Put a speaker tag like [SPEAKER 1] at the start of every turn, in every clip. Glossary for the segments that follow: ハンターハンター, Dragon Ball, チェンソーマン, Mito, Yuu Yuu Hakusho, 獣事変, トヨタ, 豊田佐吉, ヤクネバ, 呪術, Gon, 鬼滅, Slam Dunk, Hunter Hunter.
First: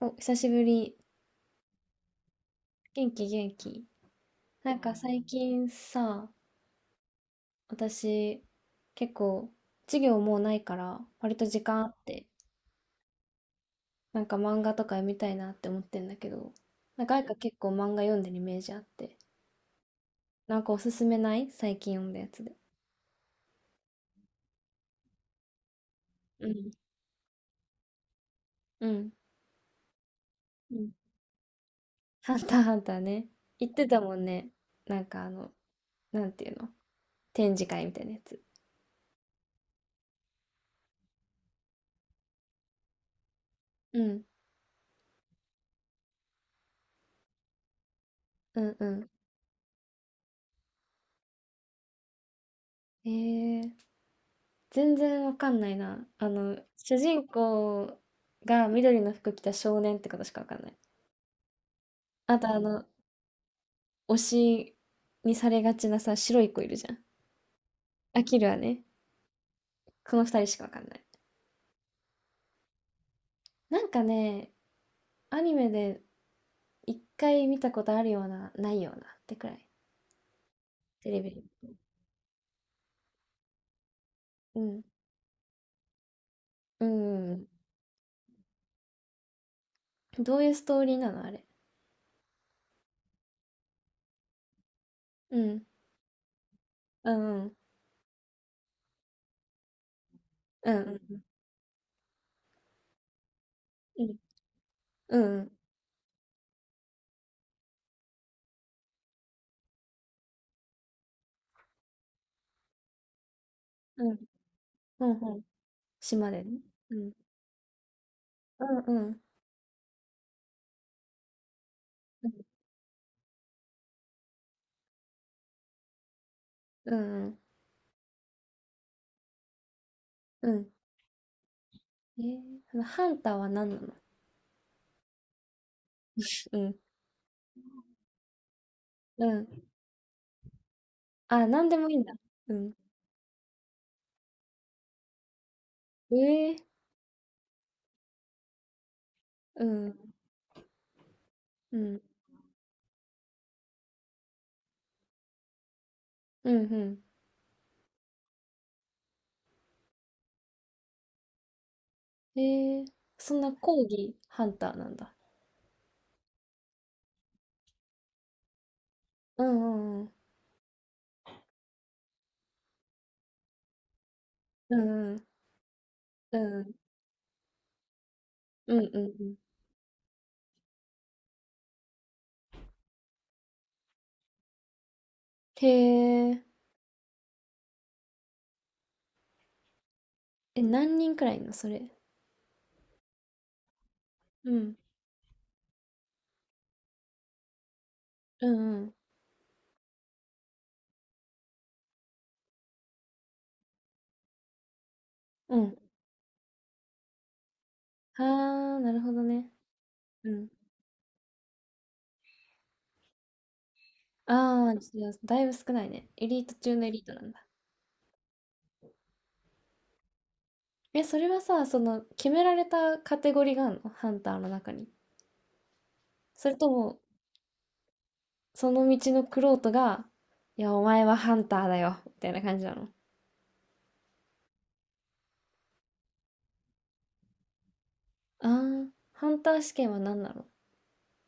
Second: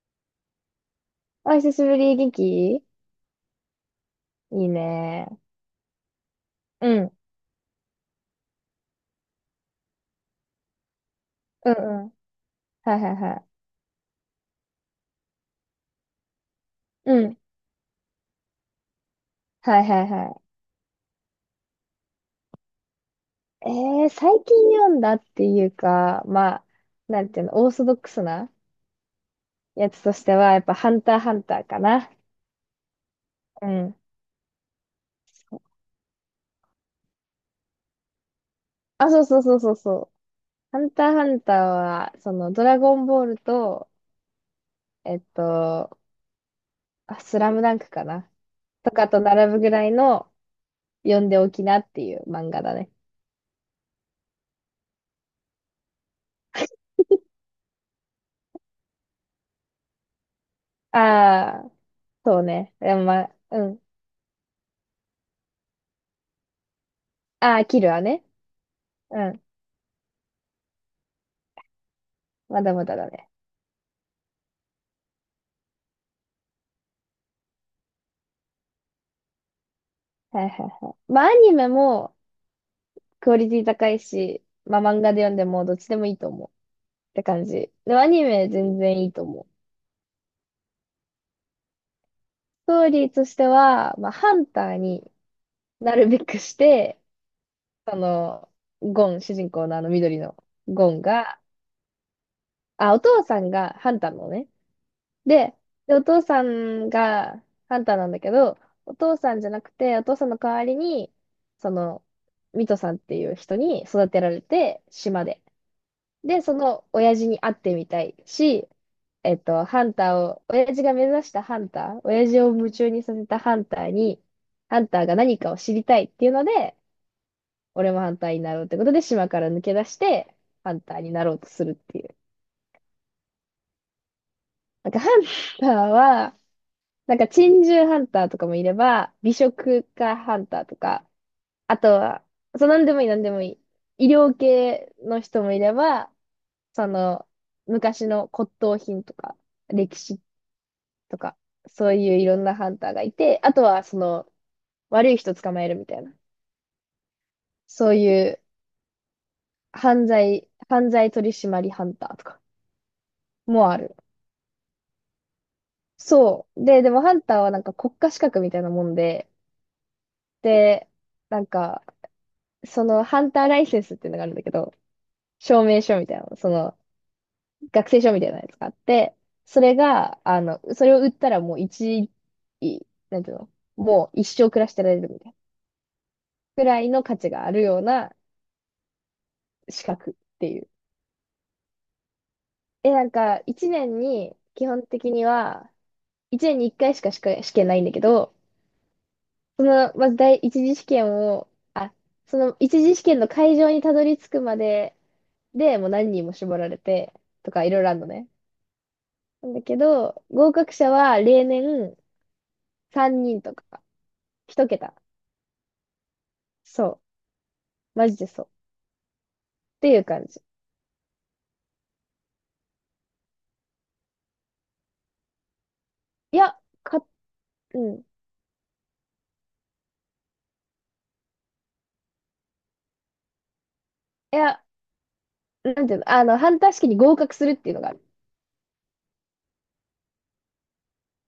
[SPEAKER 1] お、久しぶり。
[SPEAKER 2] あ、久しぶり、元気い
[SPEAKER 1] 元気元気。
[SPEAKER 2] い
[SPEAKER 1] なんか最
[SPEAKER 2] ね。
[SPEAKER 1] 近さ、
[SPEAKER 2] うん、
[SPEAKER 1] 私結構授業もうないから割と時
[SPEAKER 2] う
[SPEAKER 1] 間あっ
[SPEAKER 2] ん、うん。
[SPEAKER 1] て、
[SPEAKER 2] はいはいは
[SPEAKER 1] なんか漫画とか読みたいなって思ってんだけど、なん
[SPEAKER 2] い。
[SPEAKER 1] か
[SPEAKER 2] う
[SPEAKER 1] 愛花
[SPEAKER 2] ん、
[SPEAKER 1] 結構漫画読んでるイメージあって、
[SPEAKER 2] はいはいは
[SPEAKER 1] なんかおすすめない最近読んだやつで。
[SPEAKER 2] い。最近読んだっていうか、
[SPEAKER 1] う
[SPEAKER 2] まあ、
[SPEAKER 1] ん。
[SPEAKER 2] なんていうの、オーソドックスな
[SPEAKER 1] うん。
[SPEAKER 2] やつとしては、やっ
[SPEAKER 1] う
[SPEAKER 2] ぱ
[SPEAKER 1] ん
[SPEAKER 2] ハンターハンターかな。
[SPEAKER 1] ハンターハンターね。
[SPEAKER 2] う
[SPEAKER 1] 言って
[SPEAKER 2] ん。
[SPEAKER 1] たもんね。なんかなんていうの展示会みたいなやつ。
[SPEAKER 2] あ、そうそうそうそうそう。ハンターハンターは、その、ドラゴンボールと、
[SPEAKER 1] うん。
[SPEAKER 2] えっと、あスラムダンクかな。
[SPEAKER 1] うんう
[SPEAKER 2] とか
[SPEAKER 1] ん。
[SPEAKER 2] と並ぶぐらいの、読んでおきなっていう漫画だね。
[SPEAKER 1] えー全然わかんないな。主人公が緑の服着た少年ってことしかわかんない。
[SPEAKER 2] ああ、
[SPEAKER 1] あ
[SPEAKER 2] そう
[SPEAKER 1] と、
[SPEAKER 2] ね。でもまあ、うん。
[SPEAKER 1] 推しにされがちなさ、白い子いるじゃん。
[SPEAKER 2] ああ、キルは
[SPEAKER 1] ア
[SPEAKER 2] ね。
[SPEAKER 1] キルはね、
[SPEAKER 2] うん。
[SPEAKER 1] この二人しかわかんない。
[SPEAKER 2] まだまだだね。
[SPEAKER 1] なんかね、アニメで一回見たことあるような、ないようなってくらい。
[SPEAKER 2] はいはいは
[SPEAKER 1] テ
[SPEAKER 2] い。
[SPEAKER 1] レ
[SPEAKER 2] まあ、
[SPEAKER 1] ビ
[SPEAKER 2] ア
[SPEAKER 1] で。
[SPEAKER 2] ニメもクオリティ高いし、
[SPEAKER 1] う
[SPEAKER 2] まあ、
[SPEAKER 1] ん。
[SPEAKER 2] 漫画で読んでもどっちでもいいと思うっ
[SPEAKER 1] う
[SPEAKER 2] て
[SPEAKER 1] ん。う
[SPEAKER 2] 感
[SPEAKER 1] ん
[SPEAKER 2] じ。でも、アニメ全然いいと思う。
[SPEAKER 1] どういうストーリーなのあれ。
[SPEAKER 2] ストーリーとしては、まあ、ハンターに
[SPEAKER 1] うん。
[SPEAKER 2] なるべくして、
[SPEAKER 1] うん。
[SPEAKER 2] その、ゴン、主人公のあの緑の
[SPEAKER 1] う
[SPEAKER 2] ゴン
[SPEAKER 1] ん。
[SPEAKER 2] が、あ、お父さんがハン
[SPEAKER 1] う
[SPEAKER 2] ター
[SPEAKER 1] ん。
[SPEAKER 2] のね、
[SPEAKER 1] うん。
[SPEAKER 2] で、で、お父さんがハンターなんだけど、お父さんじゃなくて、お父さんの代わりに、その、ミトさんっていう人に
[SPEAKER 1] う
[SPEAKER 2] 育
[SPEAKER 1] ん。
[SPEAKER 2] てられて、
[SPEAKER 1] うん。うん。
[SPEAKER 2] 島
[SPEAKER 1] うん。うん
[SPEAKER 2] で。
[SPEAKER 1] 島
[SPEAKER 2] で、
[SPEAKER 1] でね。
[SPEAKER 2] その
[SPEAKER 1] うん。
[SPEAKER 2] 親父に会ってみたいし、
[SPEAKER 1] うん。
[SPEAKER 2] ハンターを、親父が目指したハンター、親
[SPEAKER 1] うん。
[SPEAKER 2] 父を夢中にさせたハンターに、ハンターが何かを知りたいっていうので、
[SPEAKER 1] うん。うん。
[SPEAKER 2] 俺もハンターになろうってことで、島から抜け出して、
[SPEAKER 1] うん。
[SPEAKER 2] ハンターになろうとするっていう。
[SPEAKER 1] えー、そのハンターは何なの
[SPEAKER 2] なんか、ハンターは、
[SPEAKER 1] うん、
[SPEAKER 2] なんか珍獣ハンターとかもいれば、
[SPEAKER 1] う
[SPEAKER 2] 美
[SPEAKER 1] ん。
[SPEAKER 2] 食家ハンターとか、
[SPEAKER 1] あ、何で
[SPEAKER 2] あ
[SPEAKER 1] も
[SPEAKER 2] と
[SPEAKER 1] いいんだ。
[SPEAKER 2] は、
[SPEAKER 1] う
[SPEAKER 2] そう、
[SPEAKER 1] ん。
[SPEAKER 2] なんでもいい、なんでもいい。医療系の人もいれば、
[SPEAKER 1] ええ
[SPEAKER 2] その、昔の骨董品とか、
[SPEAKER 1] うん、
[SPEAKER 2] 歴史とか、
[SPEAKER 1] う
[SPEAKER 2] そう
[SPEAKER 1] ん、
[SPEAKER 2] いういろんなハンターがいて、あとは、その、悪い人捕まえるみたいな、
[SPEAKER 1] うん、う
[SPEAKER 2] そういう犯罪取締りハンターと
[SPEAKER 1] ん。
[SPEAKER 2] か
[SPEAKER 1] えー、そんな
[SPEAKER 2] もあ
[SPEAKER 1] 講
[SPEAKER 2] る。
[SPEAKER 1] 義ハンターなんだ。
[SPEAKER 2] そう。でもハンターはなんか国家資格みたいなもんで、
[SPEAKER 1] うん、うん、
[SPEAKER 2] で、なんか、そのハンターライセンスっていうのがあるんだけど、
[SPEAKER 1] うん、
[SPEAKER 2] 証明書みたいな、
[SPEAKER 1] うん、
[SPEAKER 2] そ
[SPEAKER 1] うん、
[SPEAKER 2] の、学生証みたいなやつがあっ
[SPEAKER 1] うん、うん、うん
[SPEAKER 2] て、
[SPEAKER 1] うん。
[SPEAKER 2] それが、あの、それを売ったらもう一、いなんていうの、もう一生暮らしてられるみたいな、
[SPEAKER 1] へえ、
[SPEAKER 2] くらいの価値があるような資格ってい
[SPEAKER 1] え、
[SPEAKER 2] う。
[SPEAKER 1] 何人くらいいんのそれ。
[SPEAKER 2] え、なんか、一年に、
[SPEAKER 1] う
[SPEAKER 2] 基
[SPEAKER 1] ん、
[SPEAKER 2] 本的には、一年に一回しか試験ないんだけど、
[SPEAKER 1] うん、うん、
[SPEAKER 2] その、まず第一次試験を、あ、その一次試験の会場にたどり着くまで
[SPEAKER 1] うん。
[SPEAKER 2] で、もう何人も絞られて、とかいろいろあるのね。
[SPEAKER 1] ああ、なるほどね。
[SPEAKER 2] なんだけど、
[SPEAKER 1] うん。
[SPEAKER 2] 合格者は例年、3人とか、1
[SPEAKER 1] ああ
[SPEAKER 2] 桁。
[SPEAKER 1] じゃあだいぶ少ないね。エリート中のエリ
[SPEAKER 2] そ
[SPEAKER 1] ートなんだ。
[SPEAKER 2] う。マジでそう。っていう感じ。
[SPEAKER 1] え、それはさ、その、決められたカテゴリーがあるのハンターの中に。
[SPEAKER 2] い
[SPEAKER 1] それ
[SPEAKER 2] や、
[SPEAKER 1] とも、
[SPEAKER 2] か、うん。い
[SPEAKER 1] その道の玄人が、いや、お前はハンターだよ、みたいな感じなの。
[SPEAKER 2] や、なんていうの、あの、ハンター試験に合格するっていうのがある。
[SPEAKER 1] あーハンター試験は何なの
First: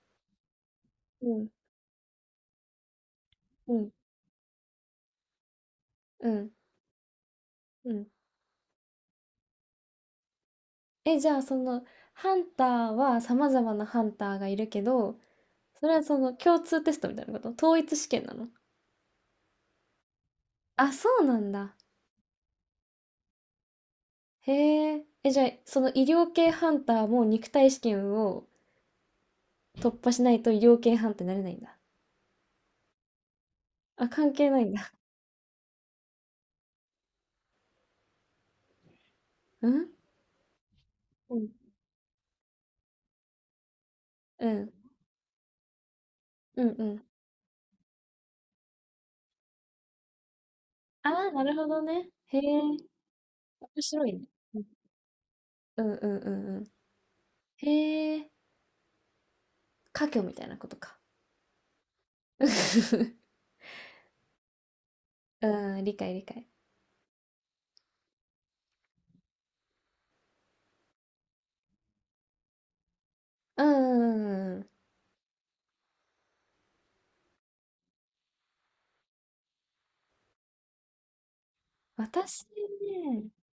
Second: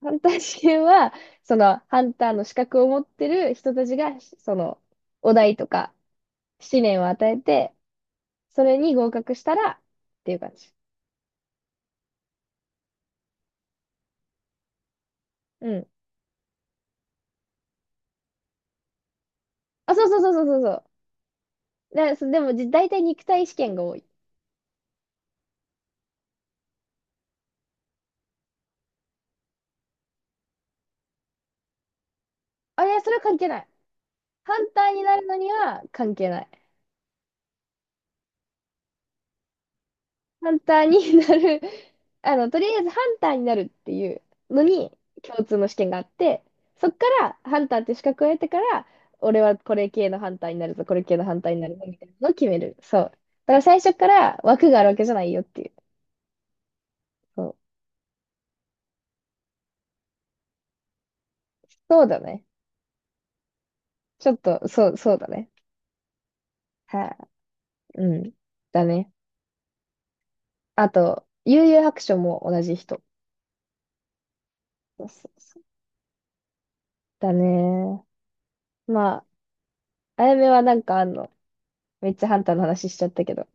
[SPEAKER 2] ハンター試験は、
[SPEAKER 1] うん、
[SPEAKER 2] その、ハンターの資格を持ってる
[SPEAKER 1] う
[SPEAKER 2] 人た
[SPEAKER 1] ん、
[SPEAKER 2] ちが、その、お題とか、
[SPEAKER 1] うん、
[SPEAKER 2] 試練を与えて、
[SPEAKER 1] うん。
[SPEAKER 2] それに合格したら、っていう感じ。
[SPEAKER 1] え、じゃあその、ハンターは様々なハンターがいるけど、
[SPEAKER 2] う
[SPEAKER 1] そ
[SPEAKER 2] ん。
[SPEAKER 1] れはその共通テストみたいなこと統一試験なの
[SPEAKER 2] あ、そうそうそうそうそうそう。
[SPEAKER 1] あ、そうなんだ。
[SPEAKER 2] で、そでも、じ大体肉体試験が多い。
[SPEAKER 1] へえ。え、じゃあ、その医療系ハンターも肉体試験を突破しないと医療系ハンターになれないんだ。
[SPEAKER 2] あれ、それは関係ない。
[SPEAKER 1] あ、関係
[SPEAKER 2] ハ
[SPEAKER 1] ない
[SPEAKER 2] ン
[SPEAKER 1] ん
[SPEAKER 2] タ
[SPEAKER 1] だ。
[SPEAKER 2] ーになるのには関係ない。
[SPEAKER 1] うん
[SPEAKER 2] ハンターにな
[SPEAKER 1] うん。
[SPEAKER 2] る あの、とりあえずハンターになるっていう
[SPEAKER 1] う
[SPEAKER 2] の
[SPEAKER 1] ん。
[SPEAKER 2] に共通の試験があって、
[SPEAKER 1] うんう
[SPEAKER 2] そっ
[SPEAKER 1] ん。
[SPEAKER 2] からハンターって資格を得てから、俺はこれ系のハンターになるぞ、これ
[SPEAKER 1] あ
[SPEAKER 2] 系の
[SPEAKER 1] あ、
[SPEAKER 2] ハ
[SPEAKER 1] な
[SPEAKER 2] ンタ
[SPEAKER 1] る
[SPEAKER 2] ーに
[SPEAKER 1] ほ
[SPEAKER 2] なる
[SPEAKER 1] ど
[SPEAKER 2] ぞ、みた
[SPEAKER 1] ね。
[SPEAKER 2] いなのを
[SPEAKER 1] へえ。
[SPEAKER 2] 決める。そう。だから
[SPEAKER 1] 面
[SPEAKER 2] 最初
[SPEAKER 1] 白
[SPEAKER 2] か
[SPEAKER 1] いね。
[SPEAKER 2] ら枠があるわけじゃないよっていう。
[SPEAKER 1] うんうんうんうん。
[SPEAKER 2] そう、
[SPEAKER 1] へえ、家業みたいなことか。
[SPEAKER 2] そうだね。ちょっと、そう、そうだね。
[SPEAKER 1] うん、理解理解。
[SPEAKER 2] はい、うん。だね。あと、悠々白書も同じ人。
[SPEAKER 1] うんうんうんうん。
[SPEAKER 2] そうそうそう。だね。まあ、あやめはなんかあんの。めっちゃハン
[SPEAKER 1] 私
[SPEAKER 2] ターの話しちゃった
[SPEAKER 1] ね、
[SPEAKER 2] けど。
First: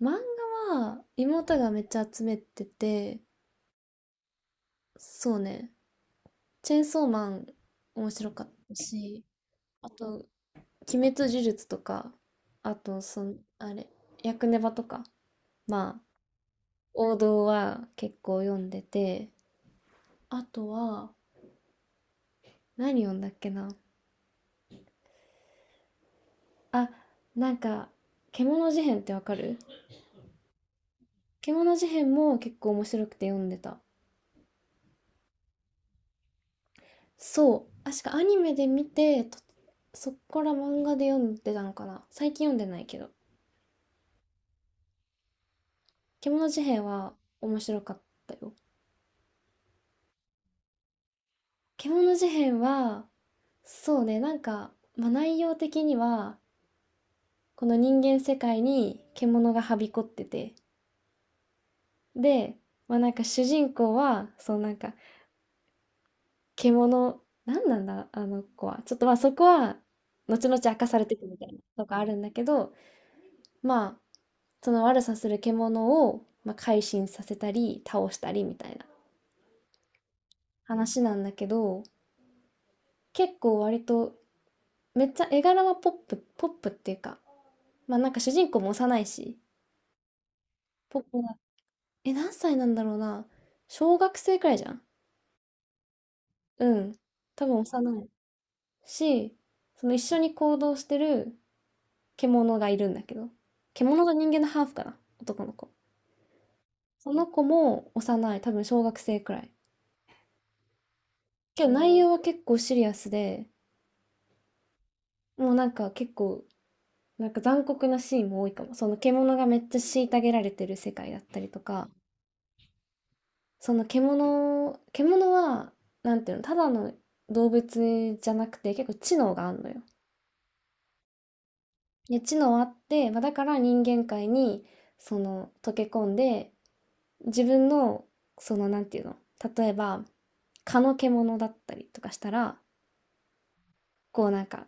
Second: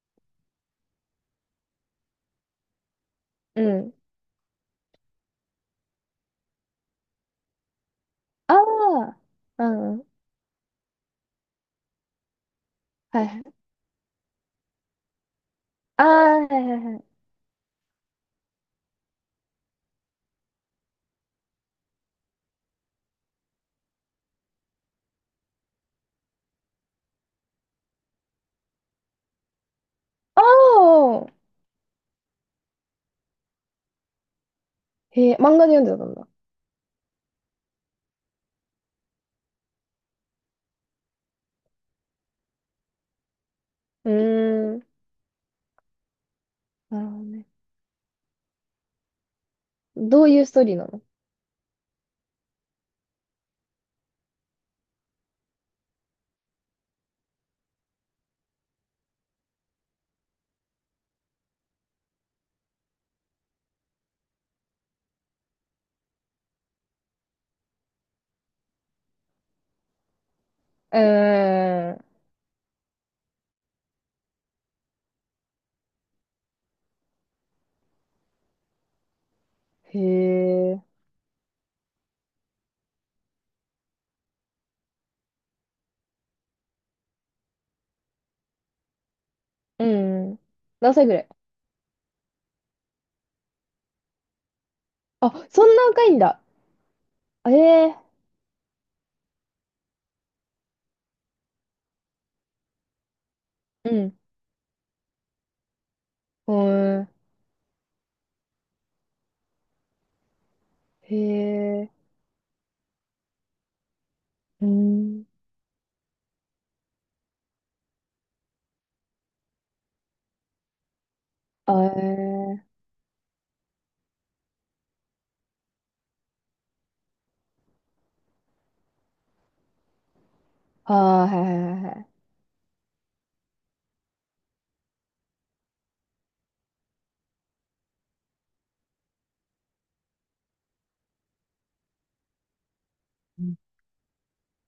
[SPEAKER 1] 漫画は妹がめっちゃ集めてて、
[SPEAKER 2] うん。
[SPEAKER 1] そうね、チェンソーマン面白かっ
[SPEAKER 2] あ
[SPEAKER 1] たし、
[SPEAKER 2] あ、
[SPEAKER 1] あ
[SPEAKER 2] うん。
[SPEAKER 1] と、鬼滅呪術とか、あと、
[SPEAKER 2] は
[SPEAKER 1] そ
[SPEAKER 2] い
[SPEAKER 1] の、
[SPEAKER 2] はい。
[SPEAKER 1] あれ、ヤクネバとか、まあ、
[SPEAKER 2] ああ、はいはいはい。
[SPEAKER 1] 王道は結構読んでて、あとは、何読んだっけなあ、なんか、獣事変ってわかる
[SPEAKER 2] ああ、
[SPEAKER 1] 獣事変も結構面白くて読んでた。
[SPEAKER 2] へえ、漫画で読んでたんだ。
[SPEAKER 1] そう。確かアニメで見て、とそっから漫画で読んでたのかな。最近読んでないけど。
[SPEAKER 2] うーん。
[SPEAKER 1] 獣事変
[SPEAKER 2] なるほ
[SPEAKER 1] は
[SPEAKER 2] どね。
[SPEAKER 1] 面白かったよ。
[SPEAKER 2] どういうストーリーなの。
[SPEAKER 1] 獣事変は、そうね、なんか、まあ、内容的には、この人間世界に獣がはびこってて、で、まあ、なんか主人公は、そうなんか、獣なんなんだ、あの子は。ちょっとまあそこは、後々明かさ
[SPEAKER 2] う
[SPEAKER 1] れていくみたいなと
[SPEAKER 2] ー
[SPEAKER 1] かあ
[SPEAKER 2] ん。
[SPEAKER 1] るんだけど、まあ、その悪さする獣を、まあ、改心させたり、倒したりみたいな
[SPEAKER 2] へえ。
[SPEAKER 1] 話なんだけど、結構割と、めっちゃ絵柄はポップ、ポップっていうか、まあなんか主人公も幼いし、
[SPEAKER 2] うん。何
[SPEAKER 1] ポッ
[SPEAKER 2] 歳ぐら
[SPEAKER 1] プ
[SPEAKER 2] い。
[SPEAKER 1] な、え、何歳なんだろうな。小学生くらいじゃん
[SPEAKER 2] あ、そんな若いんだ。
[SPEAKER 1] うん。多
[SPEAKER 2] え
[SPEAKER 1] 分
[SPEAKER 2] え。
[SPEAKER 1] 幼いし、その一緒に行動してる獣がいるんだけど、
[SPEAKER 2] う
[SPEAKER 1] 獣と
[SPEAKER 2] ん。
[SPEAKER 1] 人間のハーフかな、男の子。
[SPEAKER 2] うん。
[SPEAKER 1] その子も幼い、多分小学生くらい。
[SPEAKER 2] へ
[SPEAKER 1] けど
[SPEAKER 2] え。
[SPEAKER 1] 内容は結構シリアスで、
[SPEAKER 2] うん。
[SPEAKER 1] もうなんか結構、なんか残酷なシーンも多いかも。その獣がめっちゃ虐げられてる世界だったりと
[SPEAKER 2] あ
[SPEAKER 1] か、
[SPEAKER 2] え。
[SPEAKER 1] その獣は、なんていうの、ただの動物じゃなくて結構知能があんのよ。
[SPEAKER 2] ああはいはいはいはい。
[SPEAKER 1] で、知能あって、まあ、だから人間界にその溶け込んで自分のそのなんていうの例えば蚊の獣だったりとかしたら、
[SPEAKER 2] うん
[SPEAKER 1] こうなんか、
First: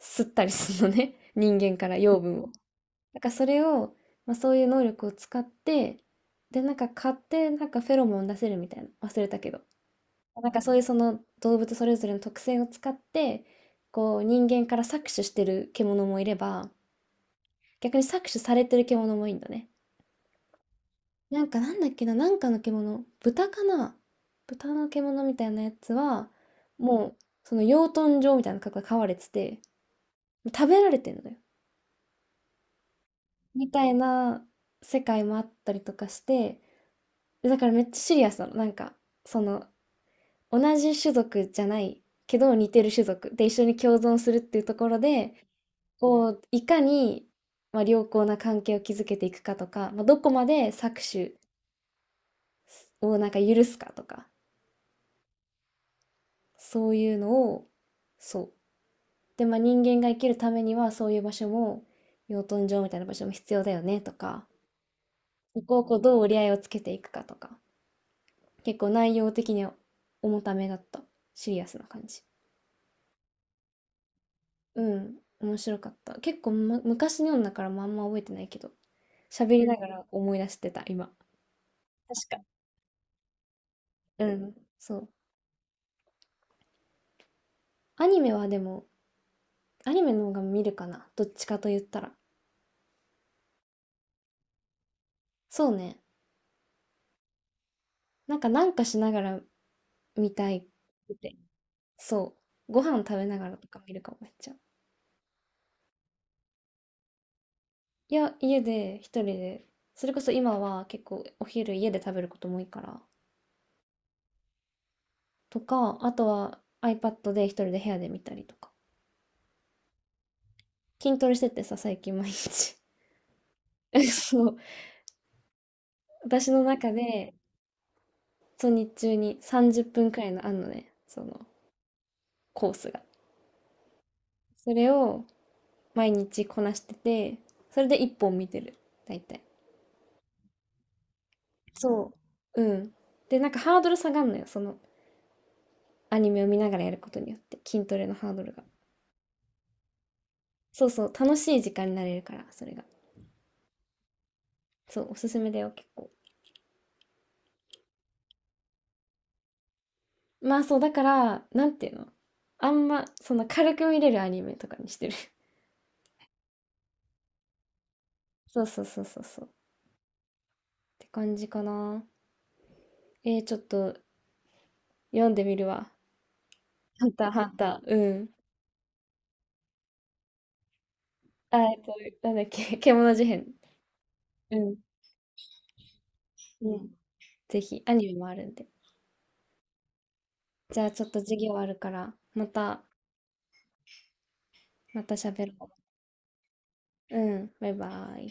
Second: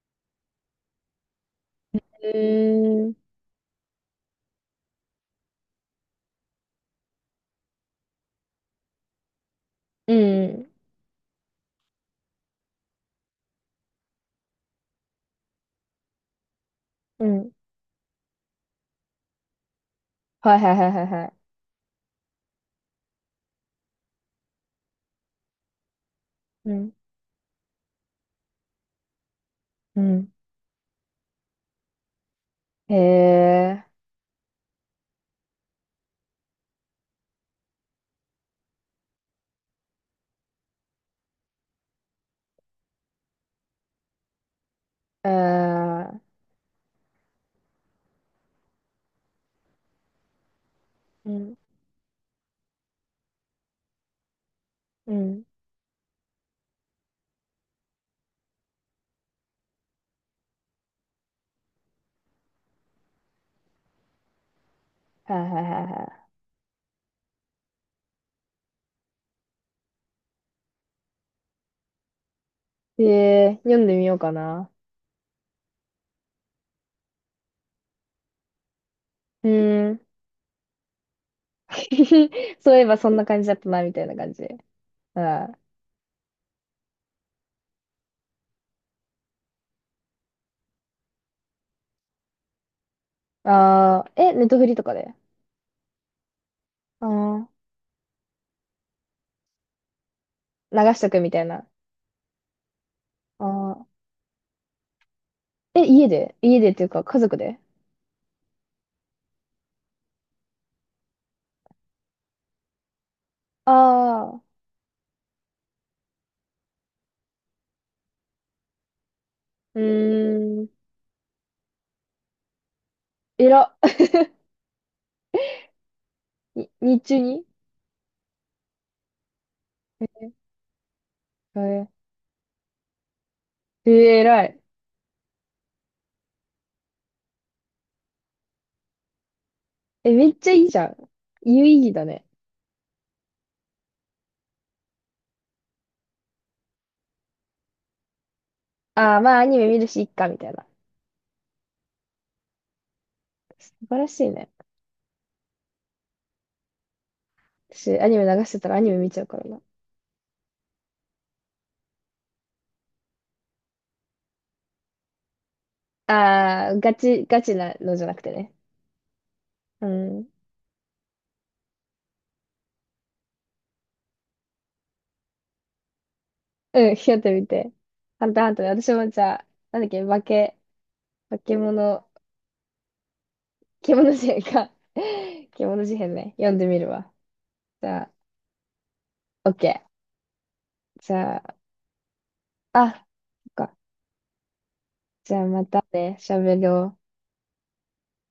[SPEAKER 1] 吸ったりするのね。人間から養分を。
[SPEAKER 2] うん。
[SPEAKER 1] だからそれを、まあ、そういう能力を使って、で、なんか蚊ってなんかフェロモン出せるみたいな。忘れたけど。
[SPEAKER 2] う
[SPEAKER 1] なんか
[SPEAKER 2] ん。
[SPEAKER 1] そういうその動物それぞれの特性を使って、こう人間から搾取してる獣もいれば、
[SPEAKER 2] うん。
[SPEAKER 1] 逆に搾取されてる獣もいいんだね。
[SPEAKER 2] はいはいはいはいはい。
[SPEAKER 1] なんかなんだっけな、なんかの獣、豚かな豚の獣みたいなやつは、
[SPEAKER 2] うん。
[SPEAKER 1] もう、その養豚場みたいな格が飼われてて、
[SPEAKER 2] うん。
[SPEAKER 1] 食べられてんのよ。
[SPEAKER 2] へ
[SPEAKER 1] みた
[SPEAKER 2] え。
[SPEAKER 1] いな世界もあったりとかして、でだからめっちゃシリアスなの。なんか、その、同じ種族じゃないけど似てる種族で一緒に共存するっていうところ
[SPEAKER 2] え
[SPEAKER 1] で、
[SPEAKER 2] ー
[SPEAKER 1] こう、いかに、まあ、良好な関係を築けていくかとか、まあ、どこまで搾
[SPEAKER 2] う
[SPEAKER 1] 取
[SPEAKER 2] ん。
[SPEAKER 1] をなんか許すかとか、
[SPEAKER 2] うん。
[SPEAKER 1] そういうのを、そう。で、まあ人間が生きるためにはそういう場所も、養豚場みたいな場所も必要だよねとか、
[SPEAKER 2] はいは
[SPEAKER 1] そ
[SPEAKER 2] い
[SPEAKER 1] こ
[SPEAKER 2] は
[SPEAKER 1] を
[SPEAKER 2] い
[SPEAKER 1] こうどう
[SPEAKER 2] は
[SPEAKER 1] 折り合いをつけていくかとか、結構内容的には重ためだった。シリアスな感じ。
[SPEAKER 2] い。えー、読んでみようかな。
[SPEAKER 1] うん、面白かった。結構、ま、昔の読んだからまああんま覚えてないけど、
[SPEAKER 2] う
[SPEAKER 1] 喋りなが
[SPEAKER 2] ーん。
[SPEAKER 1] ら思い出してた、今。確かに
[SPEAKER 2] そういえばそんな感じだったな、みたいな
[SPEAKER 1] う
[SPEAKER 2] 感じ
[SPEAKER 1] ん、
[SPEAKER 2] で。
[SPEAKER 1] そう。
[SPEAKER 2] うん。あ
[SPEAKER 1] アニメはでも、アニメの方が見るかな。どっちかと言ったら。
[SPEAKER 2] あ、え、ネットフリとかで。
[SPEAKER 1] そうね。
[SPEAKER 2] ああ
[SPEAKER 1] なんかなんかしながら見たい
[SPEAKER 2] ー、流しと
[SPEAKER 1] っ
[SPEAKER 2] くみ
[SPEAKER 1] て
[SPEAKER 2] たいな。
[SPEAKER 1] そう。ご飯食べな
[SPEAKER 2] あ
[SPEAKER 1] がらとか
[SPEAKER 2] あ。
[SPEAKER 1] 見るかもめっちゃ。
[SPEAKER 2] え、家で家でっていうか、家族で。
[SPEAKER 1] いや、家で一人で、それこそ今は結構お昼家で食べることも多いから、
[SPEAKER 2] ああー、
[SPEAKER 1] とか、あとは iPad で一人で部屋で見たりとか。
[SPEAKER 2] うーん。
[SPEAKER 1] 筋トレしててさ、最近毎日。
[SPEAKER 2] えら。
[SPEAKER 1] そう。私の
[SPEAKER 2] に
[SPEAKER 1] 中
[SPEAKER 2] 日中
[SPEAKER 1] で、
[SPEAKER 2] に。
[SPEAKER 1] そう、日中に30分くらいのあんのね、その
[SPEAKER 2] え
[SPEAKER 1] コースが。
[SPEAKER 2] ー、えらい。
[SPEAKER 1] それを毎日こなしてて、それで一本見てる。大体。
[SPEAKER 2] え、めっちゃいいじゃん。有意義だ
[SPEAKER 1] そ
[SPEAKER 2] ね。
[SPEAKER 1] う。うん。で、なんかハードル下がんのよ。そのアニメを見ながらやることによって筋トレのハードルが
[SPEAKER 2] ああ、まあアニメ見るし、いっか、みたいな。
[SPEAKER 1] そうそう楽しい時間になれるからそれが
[SPEAKER 2] 素晴らしいね。
[SPEAKER 1] そうおすすめだよ結構
[SPEAKER 2] 私、アニメ流してたらアニメ見ちゃうからな。
[SPEAKER 1] まあそうだからなんていうのあんまその軽く見れるアニメとかにしてる
[SPEAKER 2] ああ、ガチなのじゃなくてね。
[SPEAKER 1] そうそうそうそうそうっ
[SPEAKER 2] うん。
[SPEAKER 1] て感じかなえー、ちょっと読んでみるわ
[SPEAKER 2] うん、
[SPEAKER 1] ハン
[SPEAKER 2] やっ
[SPEAKER 1] ター
[SPEAKER 2] て
[SPEAKER 1] ハ
[SPEAKER 2] み
[SPEAKER 1] ン
[SPEAKER 2] て。
[SPEAKER 1] ターう
[SPEAKER 2] ハ
[SPEAKER 1] ん
[SPEAKER 2] ンターハンターね私もじゃあ、なんだっけ、化け、化け
[SPEAKER 1] あ
[SPEAKER 2] 物、
[SPEAKER 1] なんだっけ 獣事変
[SPEAKER 2] 獣事変
[SPEAKER 1] う
[SPEAKER 2] か。
[SPEAKER 1] ん、
[SPEAKER 2] 獣事変ね。読んで
[SPEAKER 1] う
[SPEAKER 2] みる
[SPEAKER 1] ん、
[SPEAKER 2] わ。
[SPEAKER 1] ぜひ
[SPEAKER 2] じ
[SPEAKER 1] ア
[SPEAKER 2] ゃ
[SPEAKER 1] ニ
[SPEAKER 2] あ、
[SPEAKER 1] メもあるんで
[SPEAKER 2] オッケ
[SPEAKER 1] じゃあち
[SPEAKER 2] ー。
[SPEAKER 1] ょっ
[SPEAKER 2] じ
[SPEAKER 1] と
[SPEAKER 2] ゃ
[SPEAKER 1] 授
[SPEAKER 2] あ、
[SPEAKER 1] 業あるからまた
[SPEAKER 2] あ、そっか。
[SPEAKER 1] また
[SPEAKER 2] じゃあ
[SPEAKER 1] 喋
[SPEAKER 2] ま
[SPEAKER 1] ろ
[SPEAKER 2] たね、喋ろう。
[SPEAKER 1] ううんバイバイ